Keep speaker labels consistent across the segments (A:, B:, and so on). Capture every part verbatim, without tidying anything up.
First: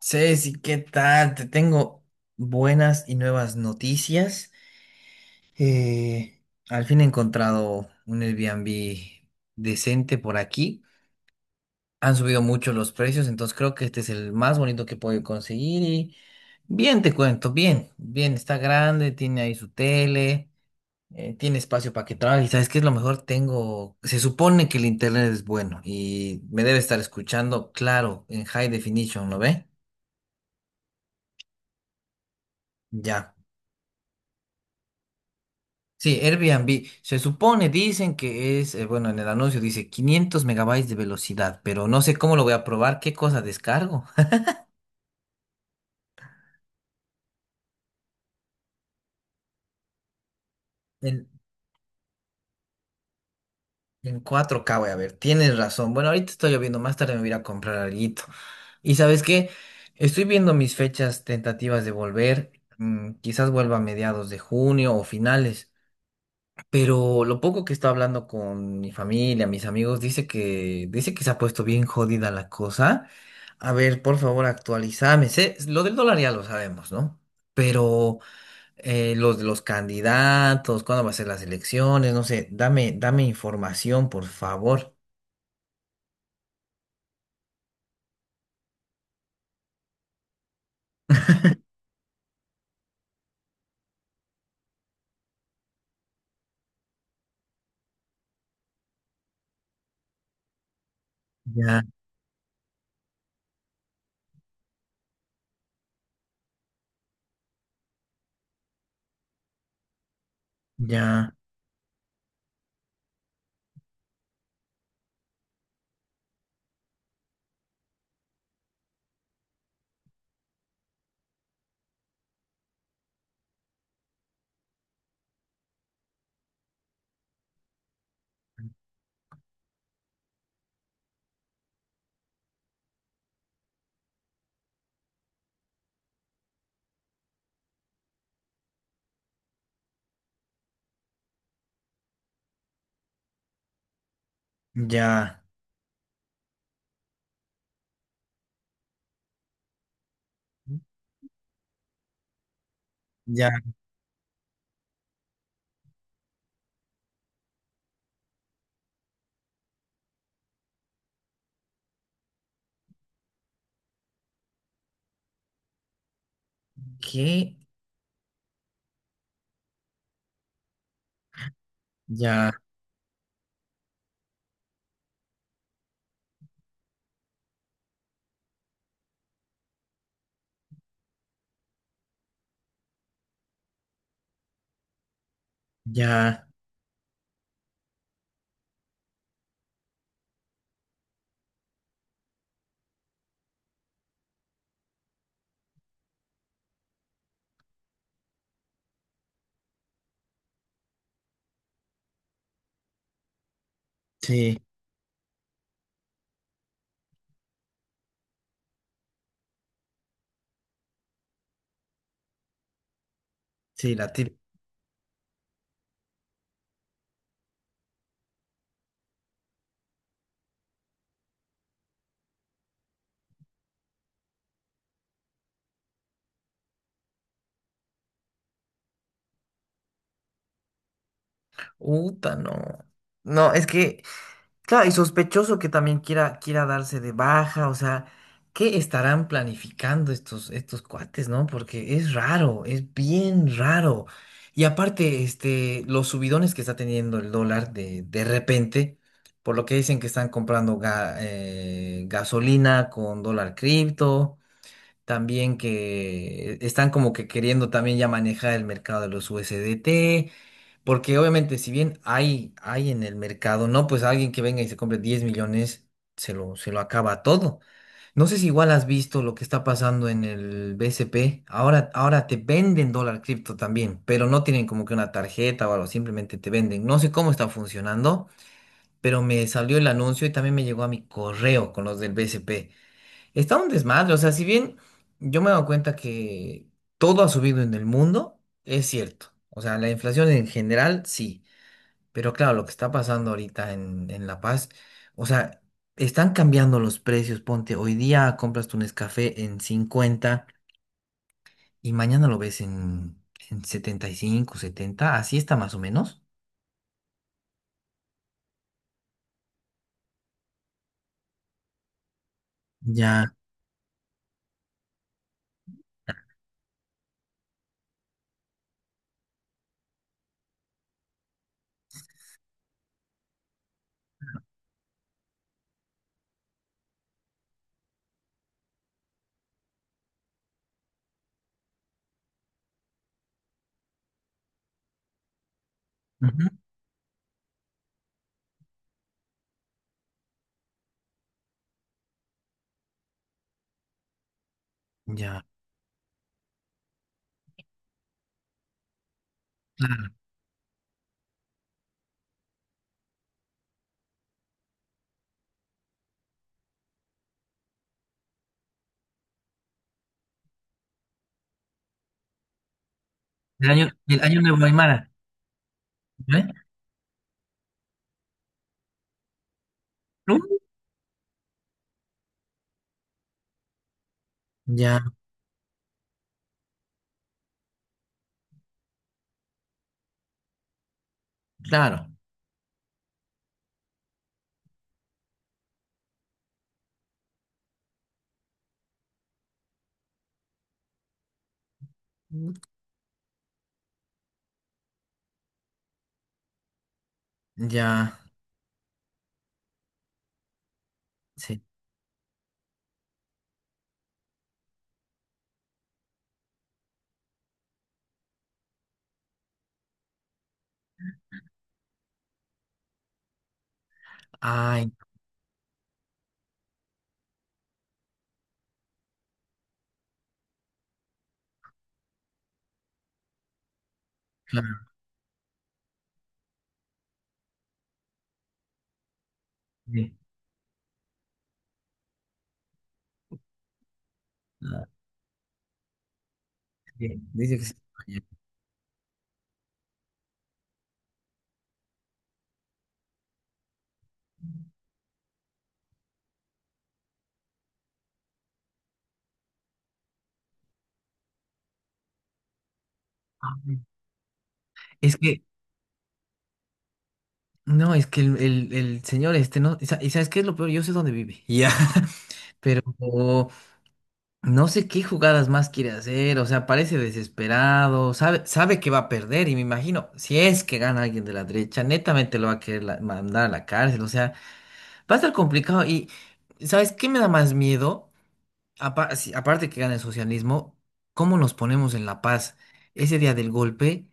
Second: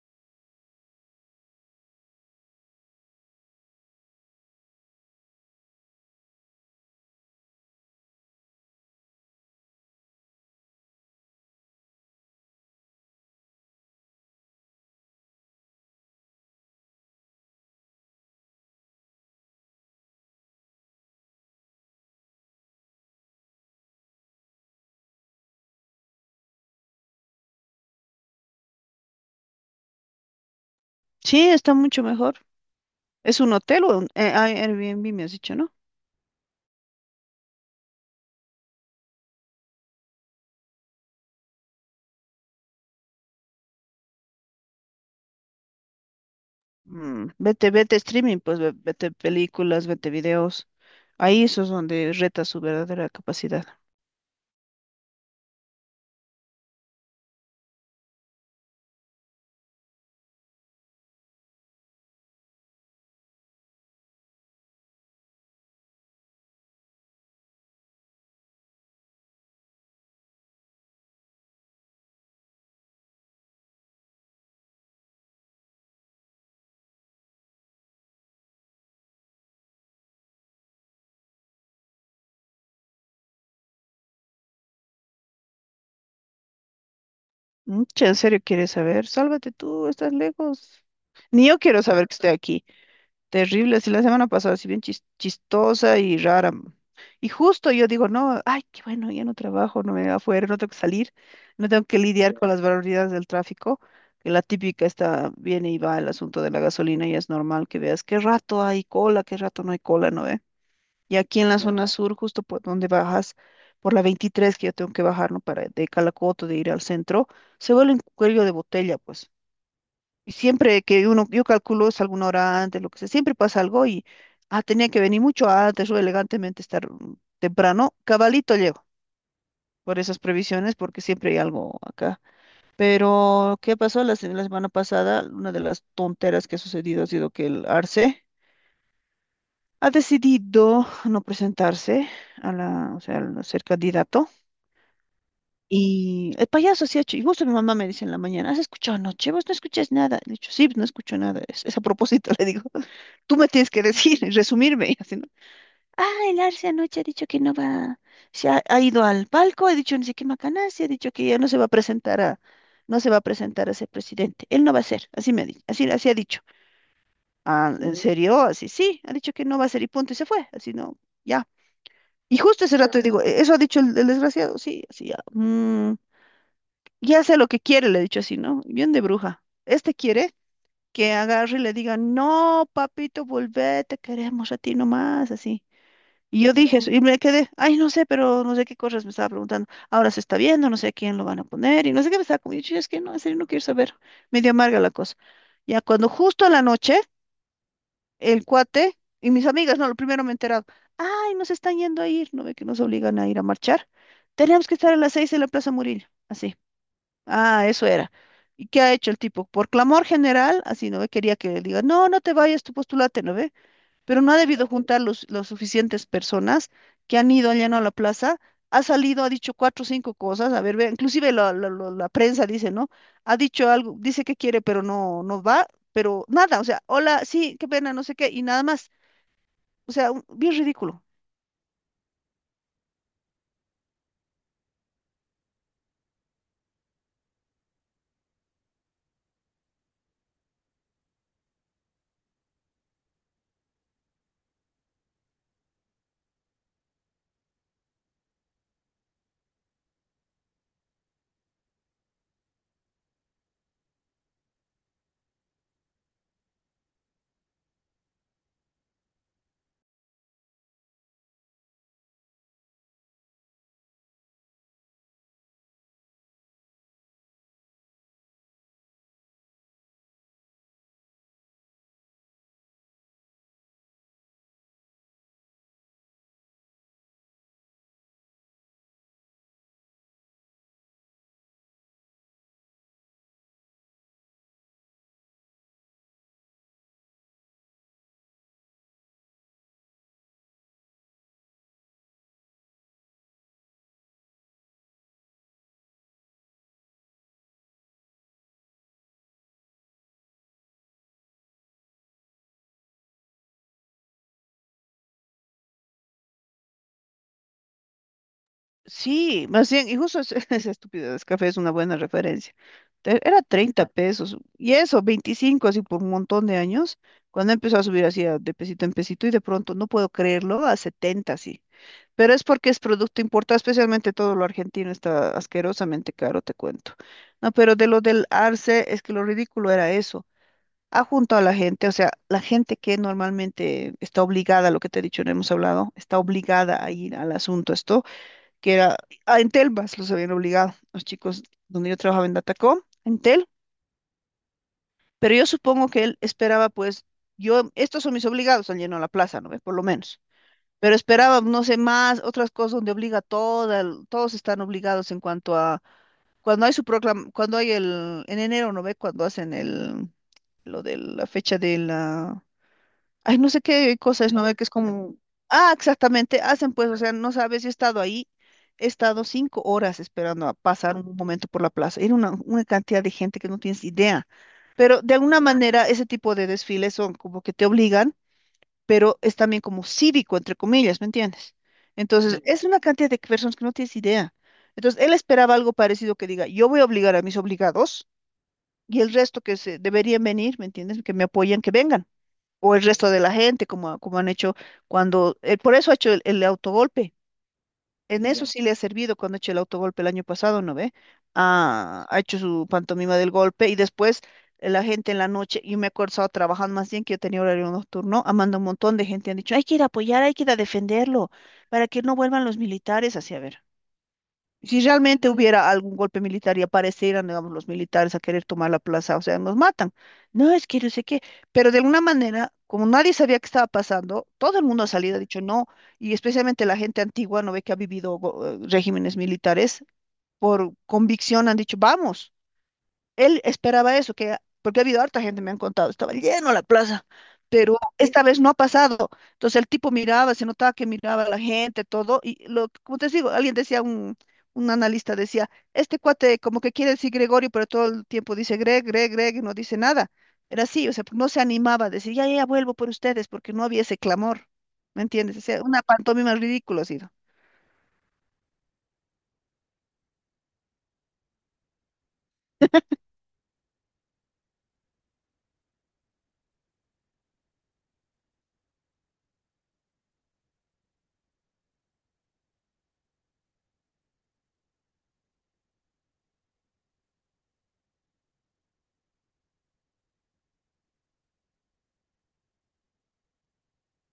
A: Ceci, ¿qué tal? Te tengo buenas y nuevas noticias. Eh, Al fin he encontrado un Airbnb decente por aquí. Han subido mucho los precios, entonces creo que este es el más bonito que puedo conseguir. Y bien, te cuento, bien, bien, está grande, tiene ahí su tele, eh, tiene espacio para que trabaje. ¿Y sabes qué es lo mejor? Tengo, se supone que el internet es bueno y me debe estar escuchando, claro, en high definition, ¿lo ve?
B: Sí, está mucho mejor.
A: Ya.
B: ¿Es un hotel o un eh, ah, Airbnb, me has dicho, ¿no?
A: Sí, Airbnb. Se supone, dicen que es, eh, bueno, en el anuncio dice quinientos megabytes de velocidad, pero no sé cómo lo voy a probar, qué cosa descargo.
B: Mm, vete, vete streaming, pues ve- vete películas, vete videos.
A: En,
B: Ahí eso es donde reta su verdadera capacidad.
A: en cuatro K voy a ver, tienes razón. Bueno, ahorita está lloviendo, más tarde me voy a ir a comprar alguito. Y ¿sabes qué? Estoy viendo mis fechas tentativas de volver. Mm, quizás vuelva a mediados de junio o finales. Pero lo poco que está hablando con mi familia, mis amigos, dice que, dice que se ha puesto bien jodida la cosa. A ver, por favor, actualizame. Sé- lo del dólar ya lo sabemos, ¿no? Pero eh, los de los candidatos, cuándo va a ser las elecciones, no sé, dame, dame información, por favor.
B: Mm, che, ¿en serio quieres saber? Sálvate tú, estás lejos. Ni yo quiero saber que estoy aquí. Terrible, así la semana pasada, así bien chis- chistosa y rara. Y justo yo digo, no, ay, qué bueno, ya no trabajo, no me va afuera, no tengo que salir, no
A: Ya,
B: tengo que lidiar con las barbaridades del tráfico, que la típica está, viene y va el asunto de la gasolina y es normal que veas qué rato hay cola, qué rato no hay cola, ¿no ve? Y
A: ya,
B: aquí en la zona sur, justo por donde bajas, por la veintitrés que yo tengo que bajar, ¿no? Para de Calacoto, de ir al centro, se vuelve un cuello de botella, pues. Y siempre que uno, yo calculo es alguna hora antes, lo que sea, siempre pasa algo y, ah, tenía que venir mucho antes o elegantemente estar mm, temprano, cabalito llego por esas previsiones porque siempre hay algo acá. Pero, ¿qué pasó la, se- la semana pasada? Una de las tonteras que ha sucedido ha sido que el Arce ha decidido no presentarse a la, o sea, al ser candidato.
A: ya,
B: Y el payaso se ha hecho, y justo mi mamá me dice en la mañana, ¿has escuchado anoche? Vos no escuchas nada. Le he dicho, sí, no escucho nada. Es, es a propósito, le digo. Tú me
A: ya.
B: tienes que decir, resumirme, y así, ¿no? Ah, el Arce anoche ha dicho que no va, se ha, ha ido al palco, ha dicho no sé qué macanaz, y ha dicho que ya no se va a presentar a, no se va a presentar a ser presidente, él no va a ser, así me ha dicho, así, así ha dicho.
A: ¿Qué?
B: Ah, ¿en serio? Así, sí, ha dicho que no va a ser y punto, y se fue, así no, ya. Y
A: Ya,
B: justo ese rato digo: "E- Eso ha dicho el, el desgraciado, sí, así ya. Mm, ya sé lo que quiere", le he dicho así, ¿no? Bien de bruja. Este quiere que agarre y le diga: "No, papito, volvete, queremos a ti nomás", así. Y
A: ya,
B: yo dije eso, y me quedé, ay, no sé, pero no sé qué cosas me estaba preguntando. Ahora se está viendo, no sé a quién lo van a poner, y no sé qué me estaba comiendo. Es que no, en serio no quiero saber. Medio amarga la cosa. Ya cuando justo a la noche, el cuate y mis amigas, no, lo primero me he enterado, ay, nos están yendo a ir, no ve que nos obligan a ir a marchar.
A: sí,
B: Tenemos que estar a las seis en la Plaza Murillo, así. Ah, eso era. ¿Y qué ha hecho el tipo? Por clamor general, así, ¿no ve? Quería que le diga: "No, no te vayas, tú postulate", ¿no ve?
A: sí, la
B: Pero
A: tira.
B: no ha debido juntar los, los suficientes personas que han ido, han llenado la plaza, ha salido, ha dicho cuatro o cinco cosas, a ver, ve- inclusive la, la- la- la prensa dice, ¿no? Ha dicho algo, dice que quiere, pero no, no va, pero nada, o sea, hola, sí, qué pena, no sé qué, y nada más, o sea, un- bien ridículo.
A: Uta, no. No, es que. Claro, y sospechoso que también quiera, quiera darse de baja, o sea, ¿qué estarán planificando estos, estos cuates, no? Porque es raro, es bien raro. Y aparte, este, los subidones que está teniendo el dólar de, de repente, por lo que dicen que están comprando ga- eh, gasolina con dólar cripto, también que están como que queriendo también ya manejar el mercado de los U S D T. Porque obviamente, si bien hay, hay en el mercado, no, pues alguien que venga y se compre diez millones, se lo, se lo acaba todo. No sé si igual has visto lo que está pasando en el B C P. Ahora, ahora te venden dólar cripto también, pero no tienen como que una tarjeta o algo, simplemente te venden. No sé cómo está funcionando, pero me salió el anuncio y también me llegó a mi correo con los del B C P. Está un desmadre, o sea, si bien yo me he dado cuenta que todo ha subido en el mundo, es cierto. O sea, la inflación en general, sí. Pero claro, lo que está pasando ahorita en, en La Paz, o sea, están cambiando los precios. Ponte, hoy día compras tu Nescafé en cincuenta y mañana lo ves en, en setenta y cinco setenta así está más o menos.
B: Sí, más bien, y justo es- esa estupidez, café es una buena referencia.
A: Ya,
B: Te- Era treinta pesos, y eso, veinticinco así por un montón de años, cuando empezó a subir así a- de pesito en pesito, y de pronto, no puedo creerlo, a setenta así. Pero es porque es producto importado, especialmente todo lo argentino está asquerosamente caro, te cuento. No, pero de lo del arce, es que lo ridículo era eso. Ha juntado a la gente, o sea, la gente que normalmente está obligada, lo que te he dicho, no hemos hablado, está
A: ujú,
B: obligada a ir al asunto esto, que era, ah, en Telvas los habían obligado, los chicos donde yo trabajaba en Datacom, en Tel, pero
A: ya,
B: yo supongo que él esperaba, pues, yo, estos son mis obligados, han llenado la plaza, ¿no ve? Por lo
A: claro.
B: menos. Pero esperaba, no sé, más, otras cosas donde obliga a toda, el- todos están obligados en cuanto a, cuando hay su proclama, cuando hay el, en enero, ¿no ve? Cuando hacen el, lo de la fecha de la, ay, no sé
A: El año,
B: qué
A: el
B: cosa es,
A: año
B: ¿no ve?
A: nuevo
B: Que es
A: Aymara,
B: como, ah, exactamente,
A: ¿eh?
B: hacen pues, o sea, no sabes, yo he estado ahí, he estado cinco horas
A: Uh,
B: esperando a pasar un momento por la plaza, era una, una cantidad de gente que no tienes idea, pero
A: Ya,
B: de alguna manera ese tipo de desfiles son como que te obligan, pero es también como cívico, entre comillas, ¿me entiendes?
A: claro,
B: Entonces, sí, es una cantidad de personas que no tienes idea. Entonces, él esperaba algo parecido, que diga, yo voy a obligar a mis obligados y el resto que se deberían venir, ¿me entiendes? Que me apoyen, que vengan. O el resto de la gente, como, como han hecho cuando, eh, por eso ha hecho el, el autogolpe.
A: ya,
B: En eso sí le ha servido cuando ha hecho el autogolpe el año pasado, ¿no ve?
A: sí.
B: Ah, ha hecho su pantomima del golpe y después eh, la gente en la noche, yo me acuerdo, estaba trabajando más bien que yo tenía horario nocturno, ha mandado un montón de gente, han dicho, hay que ir a apoyar, hay que ir a defenderlo, para que no vuelvan los militares, así a ver. Si
A: Ay,
B: realmente hubiera algún golpe militar y aparecieran, digamos, los militares a querer tomar la plaza, o sea, nos matan. No, es que yo sé qué, pero de alguna manera, como nadie sabía qué estaba pasando, todo el mundo
A: claro.
B: ha salido, ha dicho no, y especialmente la gente antigua, no ve que ha vivido go- eh, regímenes militares,
A: Sí,
B: por convicción han dicho, vamos. Él esperaba eso, que, porque ha
A: ah,
B: habido harta gente, me han contado, estaba lleno la plaza,
A: sí. Dice que sí.
B: pero esta vez no ha pasado. Entonces el tipo miraba, se notaba que miraba a la gente, todo, y lo, como te digo, alguien decía, un, un analista decía, este cuate como que quiere decir Gregorio, pero todo el tiempo dice Greg, Greg, Greg, y no dice nada. Era así, o sea, no se animaba a decir, ya, ya, ya, vuelvo por ustedes, porque no
A: Ay.
B: había ese clamor, ¿me
A: Es
B: entiendes? O
A: que
B: sea, una pantomima ridícula ha sido.
A: no, es que el, el- el señor este no, y sa- y ¿sabes qué es lo peor? Yo sé dónde vive. Ya. Pero no sé qué jugadas más quiere hacer, o sea, parece desesperado, sabe, sabe que va a perder y me imagino, si es que gana alguien de la derecha, netamente lo va a querer la- mandar a la cárcel, o sea, va a estar complicado. Y ¿sabes qué me da más miedo? Apa- si- aparte que gana el socialismo, ¿cómo nos ponemos en La Paz? Ese día del golpe,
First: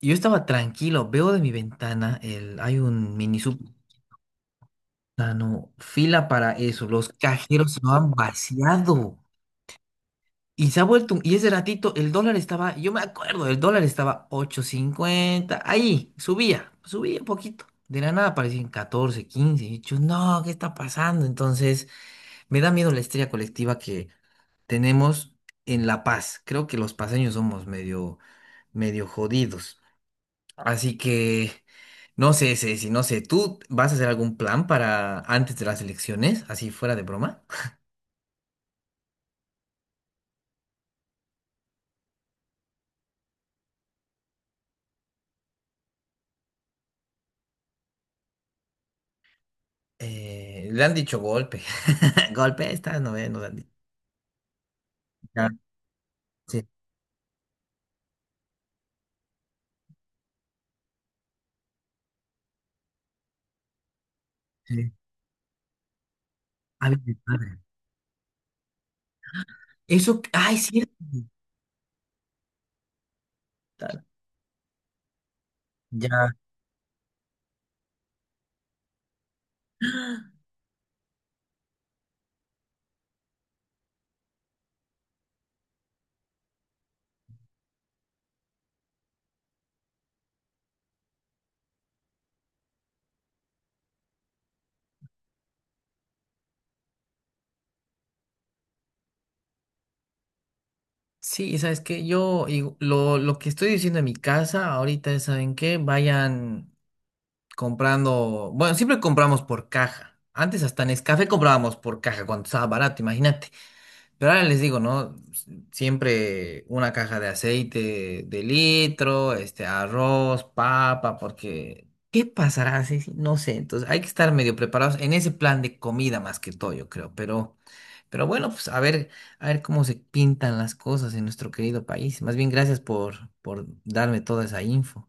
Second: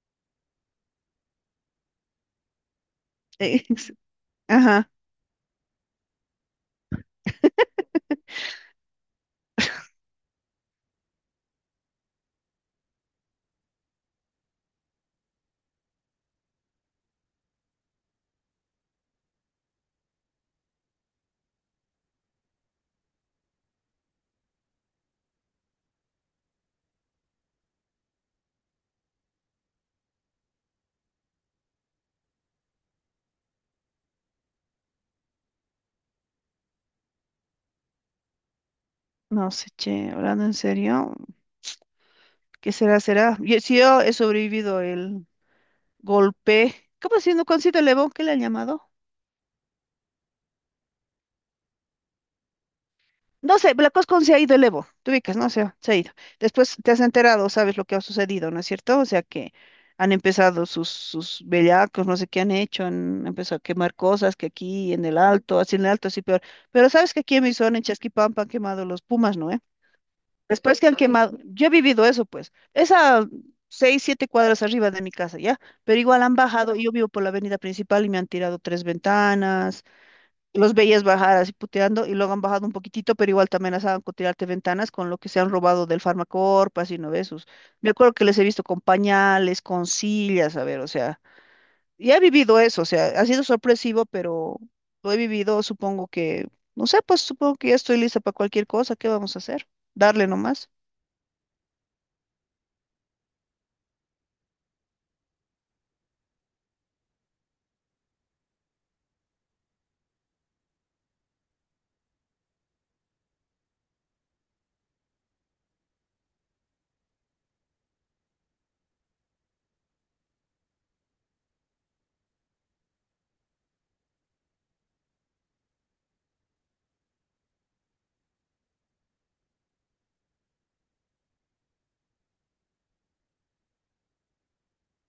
A: yo estaba tranquilo, veo de mi ventana, el, hay un mini
B: Ajá,
A: sea, no, fila para eso. Los cajeros se lo han vaciado. Y se ha vuelto, un- y ese ratito el dólar estaba, yo me acuerdo, el dólar estaba ocho cincuenta ahí, subía, subía un poquito. De la nada aparecían catorce quince. Y yo, no, ¿qué está pasando? Entonces, me da miedo la estrella colectiva que tenemos en La Paz. Creo que los paseños somos medio, medio jodidos. Así que, no sé, Ceci, no sé, ¿tú vas a hacer algún plan para antes de las elecciones, así fuera de broma?
B: no sé, che, hablando en serio. ¿Qué será, será? Yo- si yo he sobrevivido el golpe, ¿cómo se llama? ¿Cuándo se el Evo? ¿Qué le han llamado?
A: Eh, le han dicho golpe. Golpe, esta no ve, nos han
B: No
A: dicho.
B: sé, la cosa cuando se ha ido el Evo, tú ubicas, ¿no?
A: Ya,
B: O sea, se ha ido.
A: sí,
B: Después te has enterado, sabes lo que ha sucedido, ¿no es cierto? O sea, que han empezado sus, sus bellacos, no sé qué han hecho, han empezado a quemar cosas, que
A: sí.
B: aquí en el Alto, así en el Alto, así peor.
A: Ah,
B: Pero sabes
A: bien,
B: que aquí en mi
A: padre.
B: zona, en Chasquipampa, han quemado los pumas, ¿no? ¿Eh?
A: Eso, ay,
B: Después que
A: cierto.
B: han quemado, yo he vivido eso, pues, esa seis,
A: Tal.
B: siete cuadras arriba de mi casa, ¿ya? Pero igual
A: Ya.
B: han bajado, y yo vivo por la avenida principal y me han tirado tres ventanas, los veías bajar así puteando y luego han bajado un poquitito, pero igual te amenazaban con tirarte ventanas con lo que se han robado del Farmacorp, así no de esos. Me acuerdo que les he visto con pañales, con sillas, a ver, o sea, y he vivido eso, o sea, ha sido sorpresivo, pero lo he vivido, supongo que, no sé, pues supongo que ya estoy lista para cualquier cosa, ¿qué vamos a hacer? Darle nomás.
A: Sí, ¿sabes qué? Yo y lo, lo que estoy diciendo en mi casa ahorita es, ¿saben qué? Vayan comprando, bueno, siempre compramos por caja. Antes hasta en Nescafé comprábamos por caja cuando estaba barato, imagínate. Pero ahora les digo, ¿no? Siempre una caja de aceite de litro, este, arroz, papa, porque ¿qué pasará? Sí, sí, no sé. Entonces hay que estar medio preparados en ese plan de comida más que todo, yo creo. Pero, pero bueno, pues a ver, a ver cómo se pintan las cosas en nuestro querido país. Más bien, gracias por, por darme toda esa info.